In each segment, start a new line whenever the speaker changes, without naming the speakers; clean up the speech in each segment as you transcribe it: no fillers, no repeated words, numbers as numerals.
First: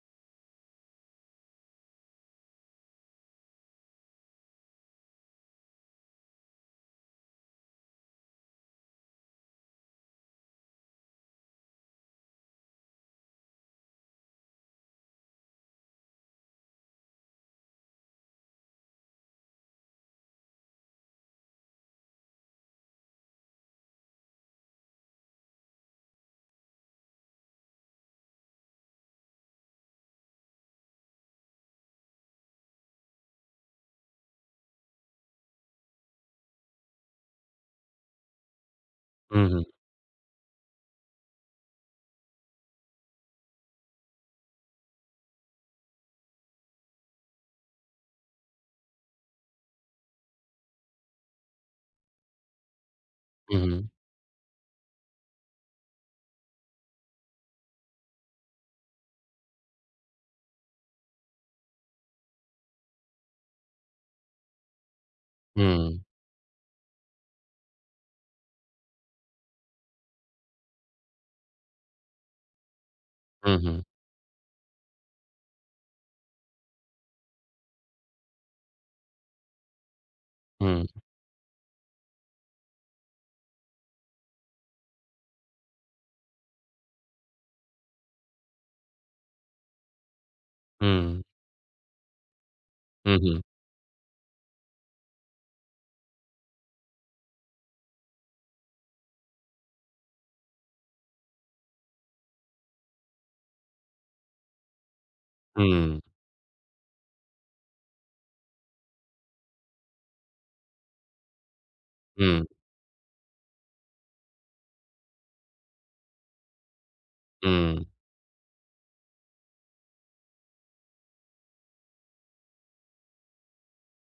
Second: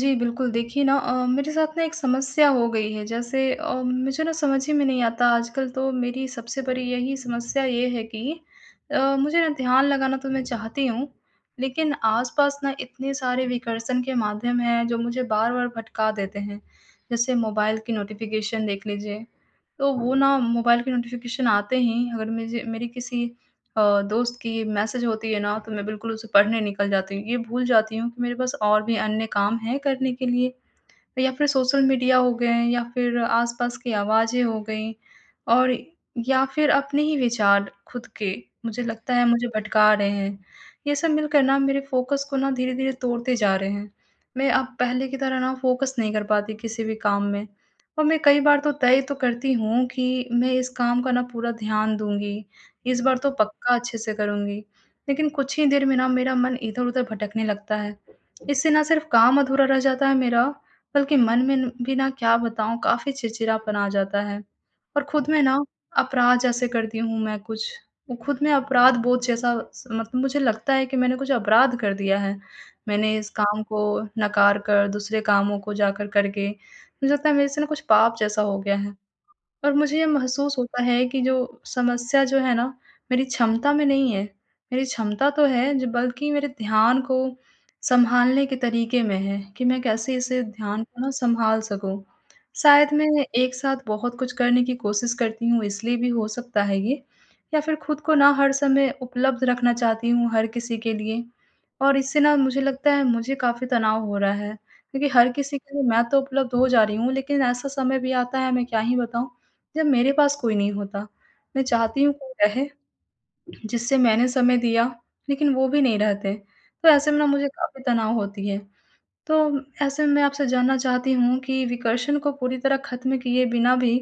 जी, बिल्कुल। देखिए ना, मेरे साथ ना एक समस्या हो गई है। जैसे मुझे ना समझ ही में नहीं आता, आजकल तो मेरी सबसे बड़ी यही समस्या ये है कि मुझे ना ध्यान लगाना तो मैं चाहती हूँ, लेकिन आस-पास ना इतने सारे विकर्षण के माध्यम हैं जो मुझे बार-बार भटका देते हैं। जैसे मोबाइल की नोटिफ़िकेशन देख लीजिए, तो वो ना मोबाइल की नोटिफ़िकेशन आते ही अगर मुझे मेरी किसी दोस्त की मैसेज होती है ना, तो मैं बिल्कुल उसे पढ़ने निकल जाती हूँ। ये भूल जाती हूँ कि मेरे पास और भी अन्य काम हैं करने के लिए। या फिर सोशल मीडिया हो गए, या फिर आस-पास की आवाज़ें हो गईं, और या फिर अपने ही विचार खुद के, मुझे लगता है मुझे
Mhm,
भटका रहे हैं। ये सब मिलकर ना मेरे फ़ोकस को ना धीरे-धीरे तोड़ते जा रहे हैं। मैं अब पहले की तरह ना फ़ोकस नहीं कर पाती किसी भी काम में, और मैं कई बार तो तय तो करती हूँ कि मैं इस काम का ना पूरा ध्यान दूँगी, इस बार तो पक्का
mhm,
अच्छे से करूँगी। लेकिन कुछ ही देर में ना मेरा मन इधर-उधर भटकने लगता है। इससे ना सिर्फ़ काम अधूरा रह जाता है मेरा, बल्कि मन में न भी ना, क्या बताऊँ, काफ़ी चिड़चिड़ापन आ जाता है, और खुद में ना
हुँ,
अपराध जैसे करती हूँ मैं कुछ। वो खुद में अपराध बोध जैसा स मतलब मुझे लगता है कि मैंने कुछ अपराध कर दिया है। मैंने इस
हुँ,
काम को
हुँ,
नकार कर दूसरे कामों को जाकर करके, मुझे लगता है मेरे से ना कुछ पाप जैसा हो गया है। और मुझे ये महसूस होता
हुँ,
है कि जो समस्या जो है ना, मेरी क्षमता में नहीं है। मेरी क्षमता तो है ज बल्कि मेरे ध्यान को सँभालने के तरीके में है कि मैं कैसे इसे ध्यान को ना
हुँ,
सँभाल सकूँ। शायद मैं
हुँ,
एक साथ बहुत कुछ करने की कोशिश करती हूँ, इसलिए भी हो सकता है ये, या फिर खुद को ना हर समय उपलब्ध रखना चाहती हूँ हर किसी के लिए। और इससे ना मुझे लगता है मुझे काफ़ी तनाव हो रहा है, क्योंकि हर किसी के लिए मैं तो उपलब्ध हो जा रही हूँ, लेकिन ऐसा समय भी आता है, मैं क्या ही बताऊँ। जब मेरे पास कोई नहीं होता। मैं चाहती हूँ कोई
हुँ,
रहे, जिससे मैंने समय दिया, लेकिन वो भी नहीं रहते। तो ऐसे में ना मुझे काफ़ी
हुँ,
तनाव होती है। तो ऐसे में मैं आपसे जानना चाहती हूँ कि विकर्षण को पूरी तरह खत्म किए बिना भी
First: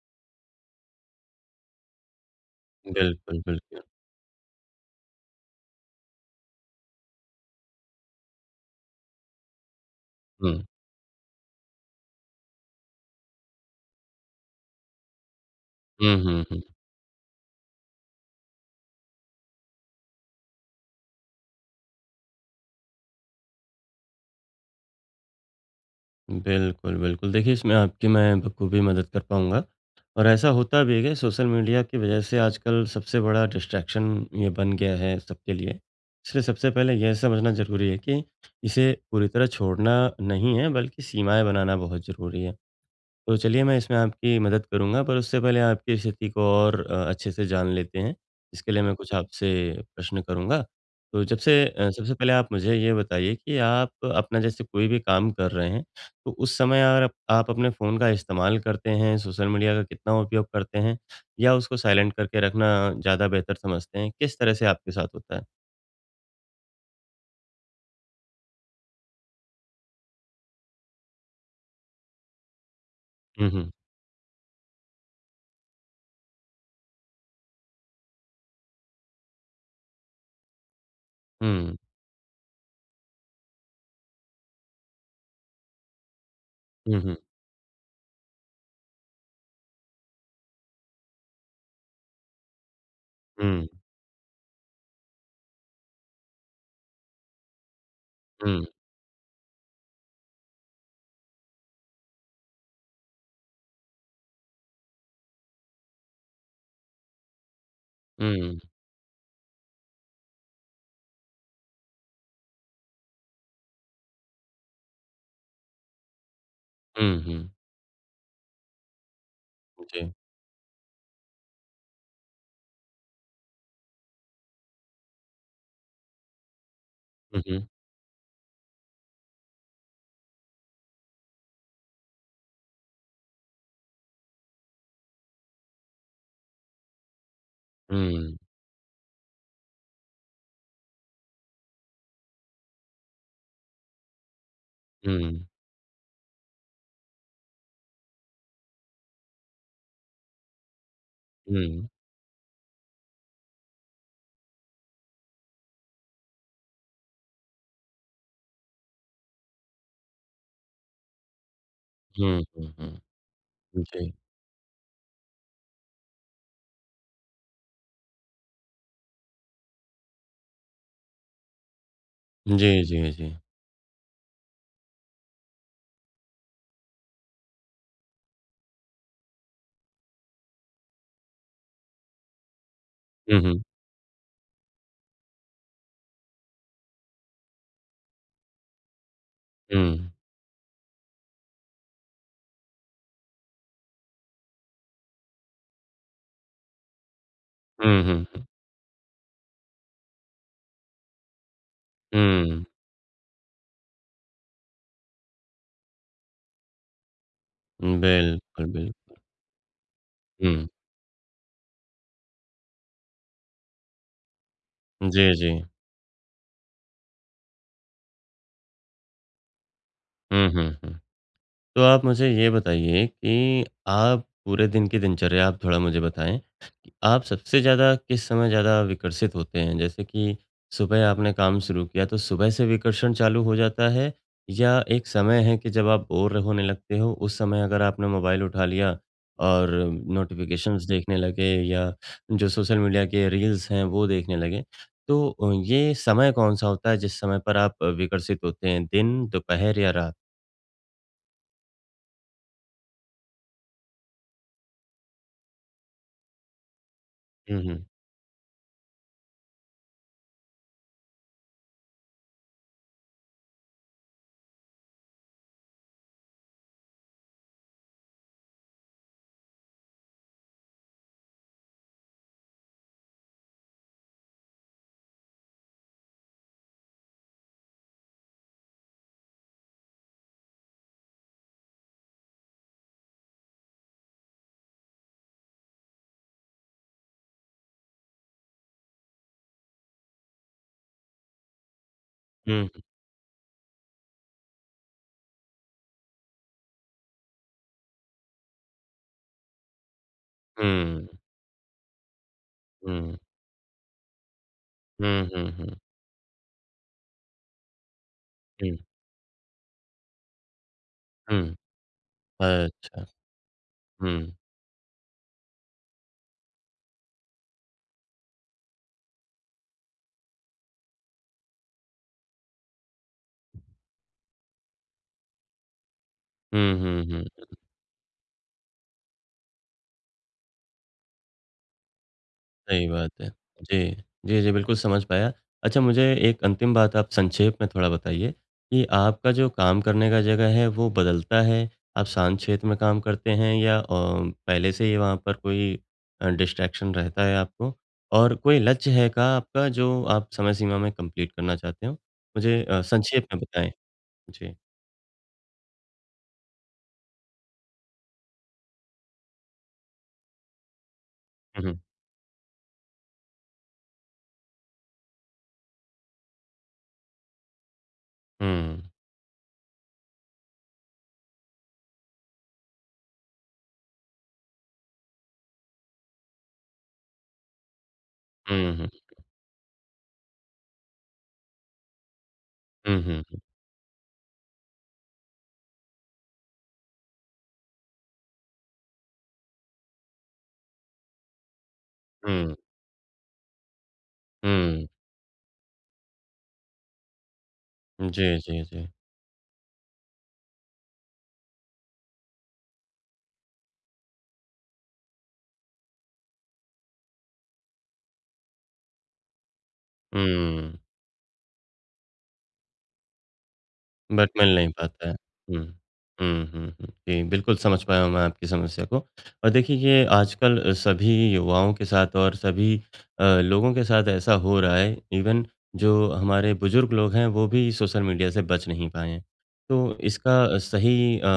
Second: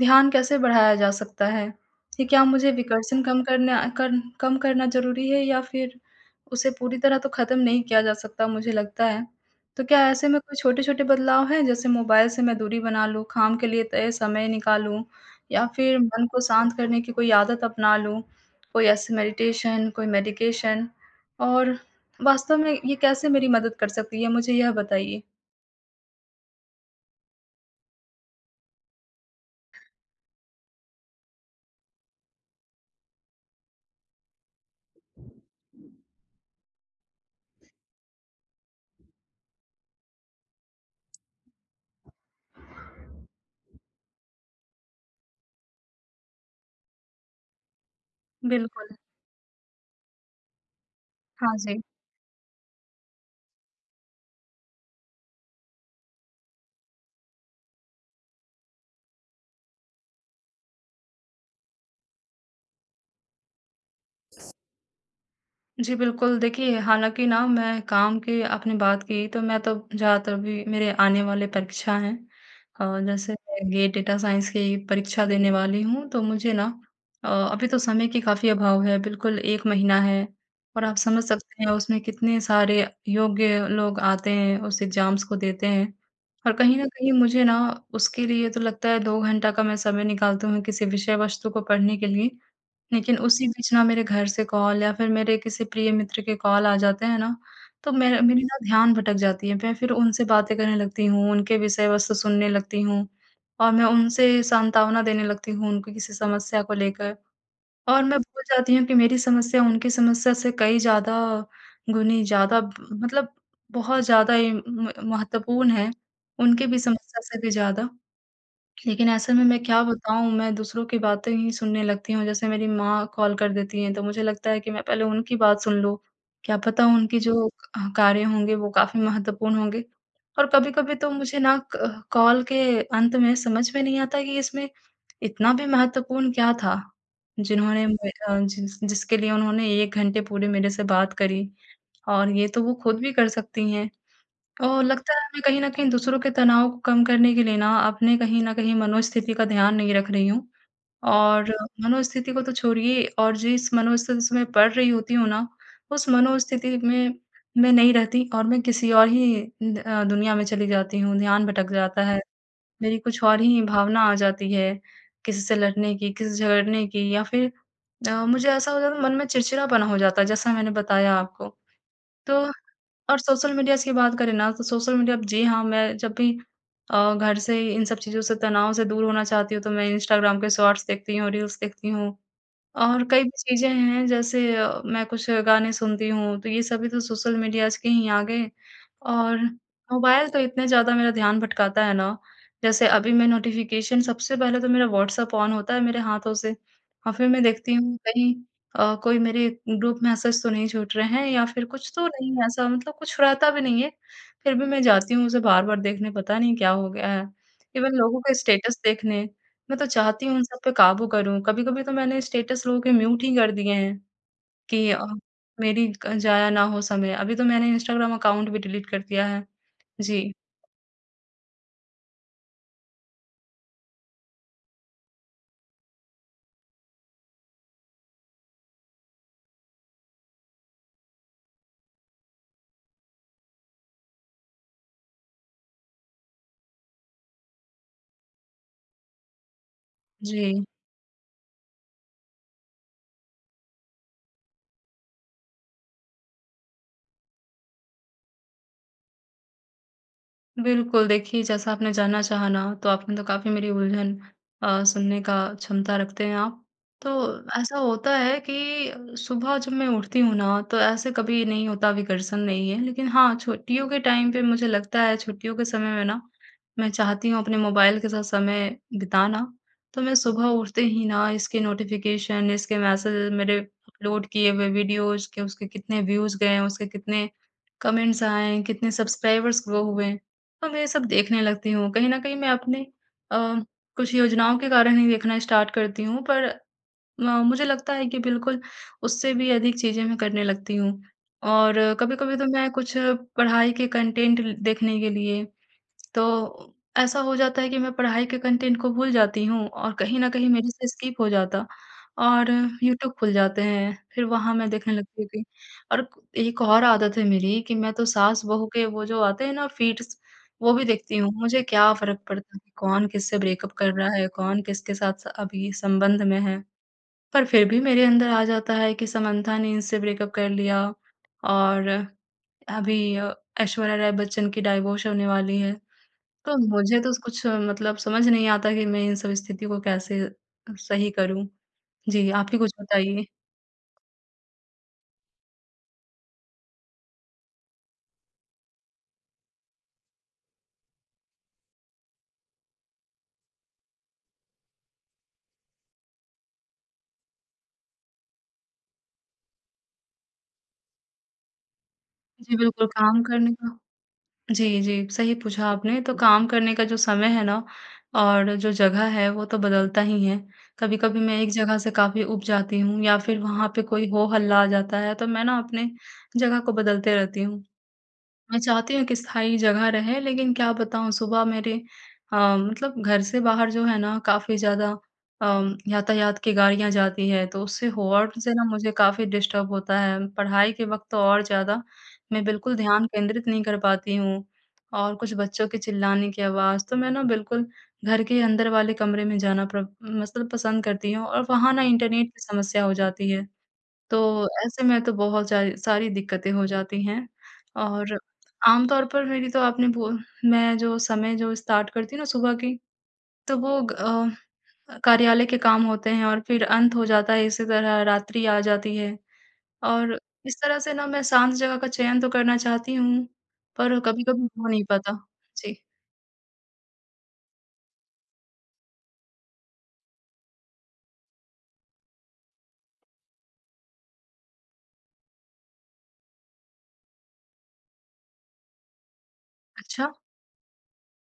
ध्यान कैसे बढ़ाया जा सकता है? कि क्या मुझे विकर्षण
बिल्कुल, बिल्कुल।
कम करना ज़रूरी है, या फिर उसे पूरी तरह तो खत्म नहीं किया जा सकता, मुझे लगता है। तो क्या ऐसे में कोई
हुँ,
छोटे-छोटे बदलाव हैं, जैसे मोबाइल से मैं दूरी बना लूँ, काम के लिए तय समय निकालूँ, या फिर
हुँ,
मन को
हुँ, हुँ,
शांत करने की कोई आदत अपना लूँ? कोई ऐसे मेडिटेशन, कोई मेडिकेशन, और वास्तव में ये कैसे मेरी मदद कर सकती है, मुझे यह बताइए?
बिल्कुल, बिल्कुल। देखिए, इसमें आपकी मैं बखूबी मदद कर पाऊँगा और ऐसा होता भी है कि सोशल मीडिया की वजह से आजकल सबसे बड़ा डिस्ट्रैक्शन ये बन गया है सबके लिए। इसलिए सबसे पहले यह समझना ज़रूरी है कि इसे पूरी तरह छोड़ना नहीं है, बल्कि सीमाएँ बनाना बहुत ज़रूरी है। तो चलिए मैं इसमें आपकी मदद करूँगा, पर उससे पहले आपकी स्थिति को और अच्छे से जान लेते हैं। इसके लिए मैं
बिल्कुल।
कुछ आपसे प्रश्न करूँगा। तो जब से
हाँ जी।
सबसे पहले आप मुझे ये बताइए कि आप अपना जैसे कोई भी काम कर रहे हैं, तो उस समय अगर आप अपने फ़ोन का इस्तेमाल करते हैं, सोशल मीडिया का कितना उपयोग करते हैं? या उसको साइलेंट करके रखना ज़्यादा बेहतर समझते हैं? किस तरह से आपके साथ होता है?
जी, बिल्कुल। देखिए, हालाँकि ना मैं काम की आपने बात की, तो मैं तो ज़्यादातर भी मेरे आने वाले परीक्षा हैं। जैसे
हुँ,
मैं
हुँ।
गेट डेटा साइंस की परीक्षा देने वाली हूँ, तो मुझे ना अभी तो समय की काफ़ी अभाव है, बिल्कुल 1 महीना है, और आप समझ सकते हैं
हुँ।
उसमें कितने सारे योग्य लोग आते हैं, उस एग्ज़ाम्स को देते हैं। और कहीं न
हुँ,
कहीं
हुँ।
मुझे ना उसके लिए तो लगता है 2 घंटा का मैं समय निकालती हूँ किसी विषय वस्तु को पढ़ने के लिए। लेकिन उसी
हुँ,
बीच ना मेरे घर से कॉल या फिर मेरे किसी प्रिय मित्र के कॉल आ जाते हैं ना, तो मेरा मेरी ना
हुँ,
ध्यान भटक जाती है। मैं फिर उनसे बातें करने लगती हूँ, उनके विषय वस्तु सुनने लगती हूँ, और मैं उनसे सांत्वना देने लगती हूँ उनकी किसी समस्या को लेकर, और मैं भूल
हुँ,
जाती हूँ कि मेरी समस्या उनकी समस्या से कई ज़्यादा गुनी ज़्यादा ब मतलब बहुत ज़्यादा ही म महत्वपूर्ण है, उनकी भी
हुँ,
समस्या से
हुँ।
भी ज़्यादा। लेकिन ऐसे में मैं क्या
जी।
बताऊँ, मैं दूसरों की बातें ही सुनने लगती हूँ। जैसे मेरी माँ कॉल कर देती हैं, तो मुझे लगता है कि मैं पहले उनकी बात सुन लूँ, क्या पता उनकी
हुँ,
जो
हुँ।
कार्य होंगे वो काफ़ी महत्वपूर्ण होंगे। और कभी-कभी तो मुझे ना क कॉल के अंत में समझ में नहीं आता कि इसमें इतना भी महत्वपूर्ण क्या था, जिन्होंने मे
हुँ,
अ, जिस जिसके लिए उन्होंने 1 घंटे पूरे मेरे से बात करी, और ये तो वो खुद भी कर सकती हैं। और लगता है मैं
हुँ,
कहीं न कहीं दूसरों के तनाव को कम करने के लिए ना अपने कहीं न कहीं मनोस्थिति का ध्यान नहीं रख रही हूँ। और
हुँ।
मनोस्थिति को तो छोड़िए, और जिस मनोस्थिति से मैं पढ़ रही होती हूँ ना, उस मनोस्थिति में मैं नहीं रहती, और मैं किसी और ही दुनिया में चली जाती हूँ, ध्यान भटक जाता है।
हुँ, हुँ,
मेरी
हुँ।
कुछ और ही भावना
जी।
आ जाती है, किसी से लड़ने की, किसी से झगड़ने की, या फिर मुझे ऐसा हो जाता है मन में चिड़चिड़ापना हो जाता है, जैसा मैंने बताया आपको। तो,
जी, जी,
और
जी।
सोशल मीडियाज़ की बात करें ना, तो सोशल मीडिया, जी हाँ, मैं जब भी घर से इन सब चीज़ों से तनाव से दूर होना चाहती हूँ, तो मैं इंस्टाग्राम के शॉर्ट्स देखती हूँ, रील्स देखती हूँ। और कई भी
हुँ, हुँ।
चीज़ें हैं, जैसे मैं कुछ गाने सुनती हूँ, तो ये सभी तो सोशल मीडियाज़ के ही आ गए, और
हुँ।
मोबाइल तो इतने ज़्यादा मेरा ध्यान भटकाता है ना, जैसे अभी मैं नोटिफ़िकेशन, सबसे पहले तो मेरा व्हाट्सएप ऑन होता है मेरे हाथों से, और फिर मैं देखती हूँ
हुँ, हुँ,
कहीं
हुँ।
कोई मेरे ग्रुप मैसेज तो नहीं छूट रहे हैं, या फिर कुछ तो नहीं है
हुँ।
ऐसा, मतलब कुछ रहता भी नहीं है, फिर भी मैं जाती हूँ उसे बार-बार देखने, पता नहीं क्या हो गया है। इवन लोगों के
बिल्कुल,
स्टेटस
बिल्कुल।
देखने। मैं तो चाहती हूँ उन सब
हुँ।
पे काबू करूँ। कभी-कभी तो मैंने स्टेटस लोगों के म्यूट ही कर दिए हैं, कि
जी, जी।
मेरी क जाया ना हो समय। अभी तो मैंने इंस्टाग्राम अकाउंट भी डिलीट कर दिया है। जी,
हुँ, हुँ, हुँ। तो आप मुझे ये बताइए कि आप पूरे दिन की दिनचर्या आप थोड़ा मुझे बताएँ कि आप सबसे ज़्यादा किस समय ज़्यादा विकर्षित होते हैं? जैसे कि सुबह आपने काम शुरू किया तो सुबह से विकर्षण चालू हो जाता है या एक समय है कि जब आप बोर होने लगते हो, उस समय अगर आपने मोबाइल उठा लिया और
जी।
नोटिफ़िकेशंस देखने लगे या जो सोशल मीडिया के रील्स हैं वो देखने लगे? तो ये समय कौन-सा होता है जिस समय पर आप विकर्षित होते हैं दिन, दोपहर या रात?
बिल्कुल, देखिए जैसा आपने जानना चाहा ना, तो आपने तो काफ़ी मेरी उलझन सुनने का क्षमता रखते हैं आप। तो ऐसा
हुँ,
होता है कि सुबह जब मैं उठती हूँ ना, तो ऐसे कभी नहीं होता, विकर्षण नहीं है। लेकिन हाँ, छुट्टियों के टाइम पे मुझे लगता है, छुट्टियों के समय में ना, मैं चाहती हूँ अपने मोबाइल के साथ समय बिताना। तो मैं सुबह उठते ही ना इसके नोटिफ़िकेशन, इसके मैसेज, मेरे अपलोड किए हुए वीडियोज़ के उसके कितने व्यूज़ गए हैं, उसके कितने कमेंट्स आए हैं, कितने सब्सक्राइबर्स ग्रो हुए हैं। अब ये सब देखने लगती हूँ। कहीं न कहीं मैं अपने अ, कुछ योजनाओं के कारण ही देखना स्टार्ट करती हूँ, पर मुझे लगता है कि बिल्कुल उससे भी अधिक चीज़ें मैं करने लगती हूँ। और कभी-कभी तो मैं
हुँ।
कुछ पढ़ाई के कंटेंट ल देखने के लिए, तो ऐसा हो जाता है कि मैं पढ़ाई के कंटेंट को भूल जाती हूँ, और कहीं न कहीं मेरे से
हुँ,
स्किप हो जाता, और यूट्यूब
हुँ।
खुल जाते हैं, फिर वहाँ मैं देखने लगती
हुँ,
हूँ कि,
हुँ, हुँ।
और एक और आदत है मेरी, कि मैं तो सास-बहू
हुँ,
के वो जो आते हैं ना फ़ीड्स, वो भी देखती हूँ।
हुँ।
मुझे क्या फ़र्क पड़ता है कि
अच्छा।
कौन किससे ब्रेकअप कर रहा
हुँ।
है, कौन किसके साथ अभी संबंध में है। पर फिर भी मेरे अंदर आ जाता है कि समंथा ने इनसे ब्रेकअप कर लिया, और अभी ऐश्वर्या राय बच्चन की डाइवोर्स होने वाली है। तो
हुँ,
मुझे
हुँ,
तो
हुँ।
कुछ मतलब समझ नहीं आता कि मैं इन सब स्थिति को कैसे सही करूँ? जी, आप ही कुछ
सही बात
बताइए।
है। जी। जी, जी, बिल्कुल समझ पाया। अच्छा मुझे एक अंतिम बात आप संक्षेप में थोड़ा बताइए कि आपका जो काम करने का जगह है वो बदलता है? आप शांत क्षेत्र में काम करते हैं या पहले से ही वहाँ पर कोई डिस्ट्रैक्शन रहता है आपको? और कोई लक्ष्य है का आपका जो आप समय सीमा में कंप्लीट करना चाहते हो?
जी,
मुझे
बिल्कुल काम
संक्षेप में
करने का।
बताएँ? जी।
जी, जी, सही पूछा आपने। तो काम करने का जो समय है ना, और जो जगह है वो तो बदलता ही है। कभी-कभी मैं एक
हुँ,
जगह
हुँ।
से काफ़ी ऊब जाती हूँ, या फिर वहाँ पे कोई हो हल्ला आ जाता है, तो मैं ना अपने जगह को बदलते रहती हूँ। मैं
हुँ।
चाहती हूँ कि स्थायी जगह रहे, लेकिन क्या बताऊँ, सुबह मेरे मतलब घर से बाहर जो है ना काफ़ी ज़्यादा यातायात की गाड़ियाँ जाती है, तो उससे हॉर्न से ना
हुँ, हुँ।
मुझे काफ़ी डिस्टर्ब होता है। पढ़ाई के वक़्त तो और ज़्यादा मैं बिल्कुल
हुँ,
ध्यान
हुँ।
केंद्रित नहीं कर पाती हूँ, और कुछ बच्चों के चिल्लाने की आवाज़, तो मैं ना बिल्कुल घर के अंदर वाले कमरे में जाना प्र मतलब पसंद करती हूँ, और वहाँ ना इंटरनेट की
हुँ,
समस्या हो जाती है। तो ऐसे
हुँ।
में तो बहुत जा सारी दिक्कतें हो जाती हैं, और
जी, जी, जी।
आम तौर पर मेरी तो आपने बो मैं जो समय जो स्टार्ट करती हूँ ना सुबह की, तो वो कार्यालय के काम होते हैं, और फिर अंत हो जाता है, इसी तरह रात्रि आ जाती है, और इस
हुँ,
तरह से ना मैं शांत जगह का चयन तो करना चाहती हूँ, पर
बट
कभी-कभी
मिल
हो
नहीं
नहीं
पाता
पाता।
है। हुँ,
जी।
हुँ, हुँ, हुँ। जी, बिल्कुल समझ पाया हूँ मैं आपकी समस्या को और देखिए ये आजकल सभी युवाओं के साथ और सभी लोगों के साथ ऐसा हो रहा है। इवन जो हमारे बुज़ुर्ग लोग हैं, वो भी सोशल मीडिया से बच नहीं पाए हैं। तो
अच्छा,
इसका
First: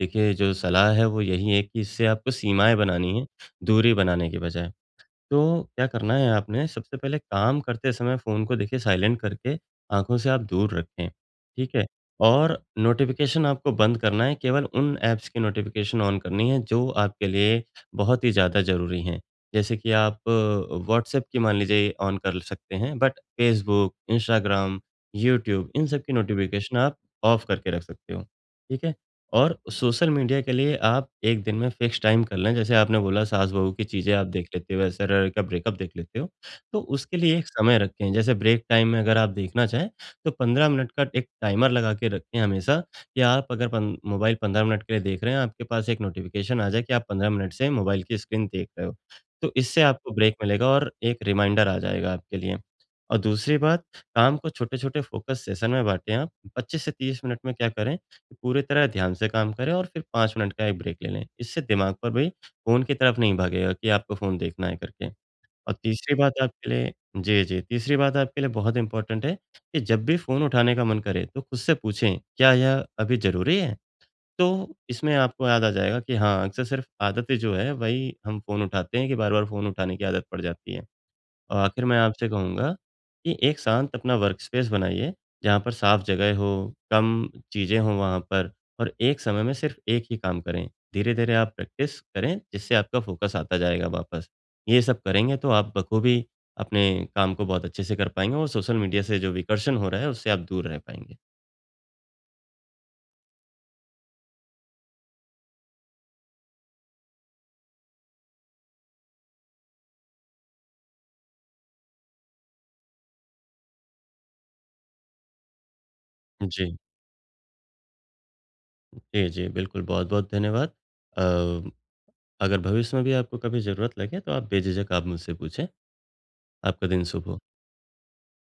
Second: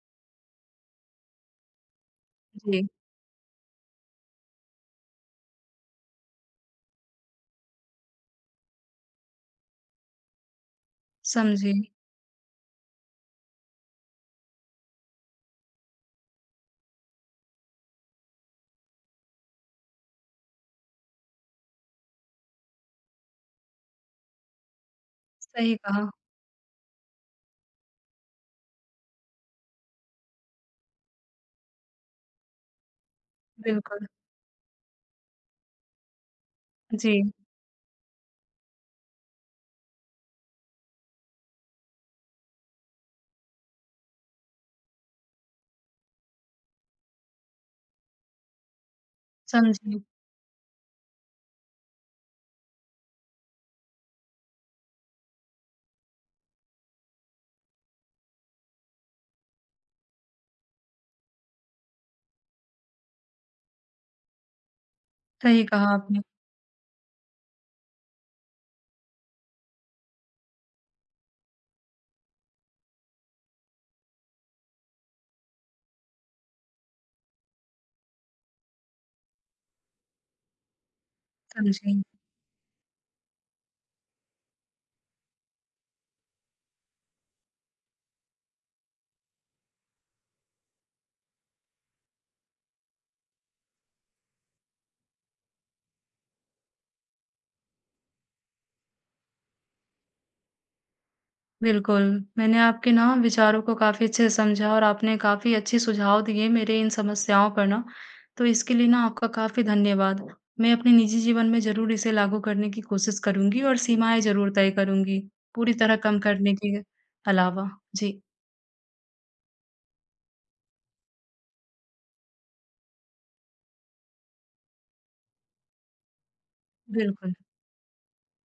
देखिए जो सलाह है वो यही है कि इससे आपको सीमाएँ
जी,
बनानी हैं, दूरी बनाने के बजाय। तो क्या करना है आपने, सबसे पहले काम करते समय फ़ोन को देखिए साइलेंट करके आँखों से आप दूर रखें,
समझी।
ठीक है? और नोटिफ़िकेशन आपको बंद करना है, केवल उन ऐप्स की नोटिफ़िकेशन ऑन करनी है जो आपके लिए बहुत ही ज़्यादा ज़रूरी हैं। जैसे कि आप व्हाट्सऐप की मान लीजिए ऑन कर सकते हैं, बट फेसबुक, इंस्टाग्राम, यूट्यूब
सही
इन सब
कहा,
की नोटिफ़िकेशन आप ऑफ करके रख सकते हो, ठीक है? और सोशल मीडिया के लिए आप 1 दिन में फिक्स टाइम कर लें, जैसे आपने बोला सास-बहू की
बिल्कुल।
चीज़ें आप देख लेते हो, एसएलआर का ब्रेकअप देख लेते हो, तो उसके
जी,
लिए एक समय रखें। जैसे ब्रेक टाइम में अगर आप देखना चाहें, तो 15 मिनट का एक टाइमर लगा के रखें हमेशा कि आप अगर पन मोबाइल 15 मिनट के लिए देख रहे हैं, आपके पास एक नोटिफ़िकेशन आ जाए कि आप 15 मिनट से मोबाइल की स्क्रीन देख रहे हो। तो इससे
समझी।
आपको ब्रेक मिलेगा और एक रिमाइंडर आ जाएगा आपके लिए। और दूसरी बात, काम को छोटे-छोटे फ़ोकस सेशन में बाँटें आप। 25 से 30 मिनट में क्या करें पूरी तरह ध्यान से काम करें और फिर 5 मिनट का एक ब्रेक ले लें। इससे दिमाग पर भी फ़ोन की तरफ नहीं भागेगा कि आपको फ़ोन देखना है करके।
सही
और
कहा आपने,
तीसरी बात आपके लिए बहुत इम्पोर्टेंट है कि जब भी फ़ोन उठाने का मन करे तो खुद से पूछें, "क्या यह अभी ज़रूरी है?" तो इसमें आपको याद आ जाएगा कि हाँ, अक्सर सिर्फ़ आदतें जो है वही हम फ़ोन उठाते हैं कि बार-बार फ़ोन उठाने की आदत पड़ जाती है। आखिर
समझी।
मैं आपसे कहूँगा कि एक शांत अपना वर्क स्पेस बनाइए, जहाँ पर साफ जगह हो, कम चीज़ें हों वहाँ पर और एक समय में सिर्फ़ एक ही काम करें। धीरे-धीरे आप प्रैक्टिस करें, जिससे आपका फ़ोकस आता जाएगा वापस। ये सब करेंगे तो आप बखूबी अपने काम को बहुत अच्छे से कर पाएँगे और सोशल मीडिया से जो विकर्षण हो रहा है, उससे आप दूर रह पाएँगे।
बिल्कुल, मैंने आपके ना विचारों को काफ़ी अच्छे से समझा, और आपने काफ़ी अच्छे सुझाव दिए मेरे इन समस्याओं पर ना, तो इसके लिए ना आपका काफ़ी धन्यवाद। मैं अपने निजी जीवन में ज़रूर इसे लागू करने की कोशिश करूँगी, और सीमाएँ ज़रूर तय करूँगी, पूरी तरह कम करने
जी।
के अलावा। जी,
जी, जी, बिल्कुल, बहुत-बहुत धन्यवाद। अ, अगर भविष्य में भी आपको कभी ज़रूरत लगे, तो आप बेझिझक आप मुझसे पूछें। आपका दिन शुभ
बिल्कुल।
हो।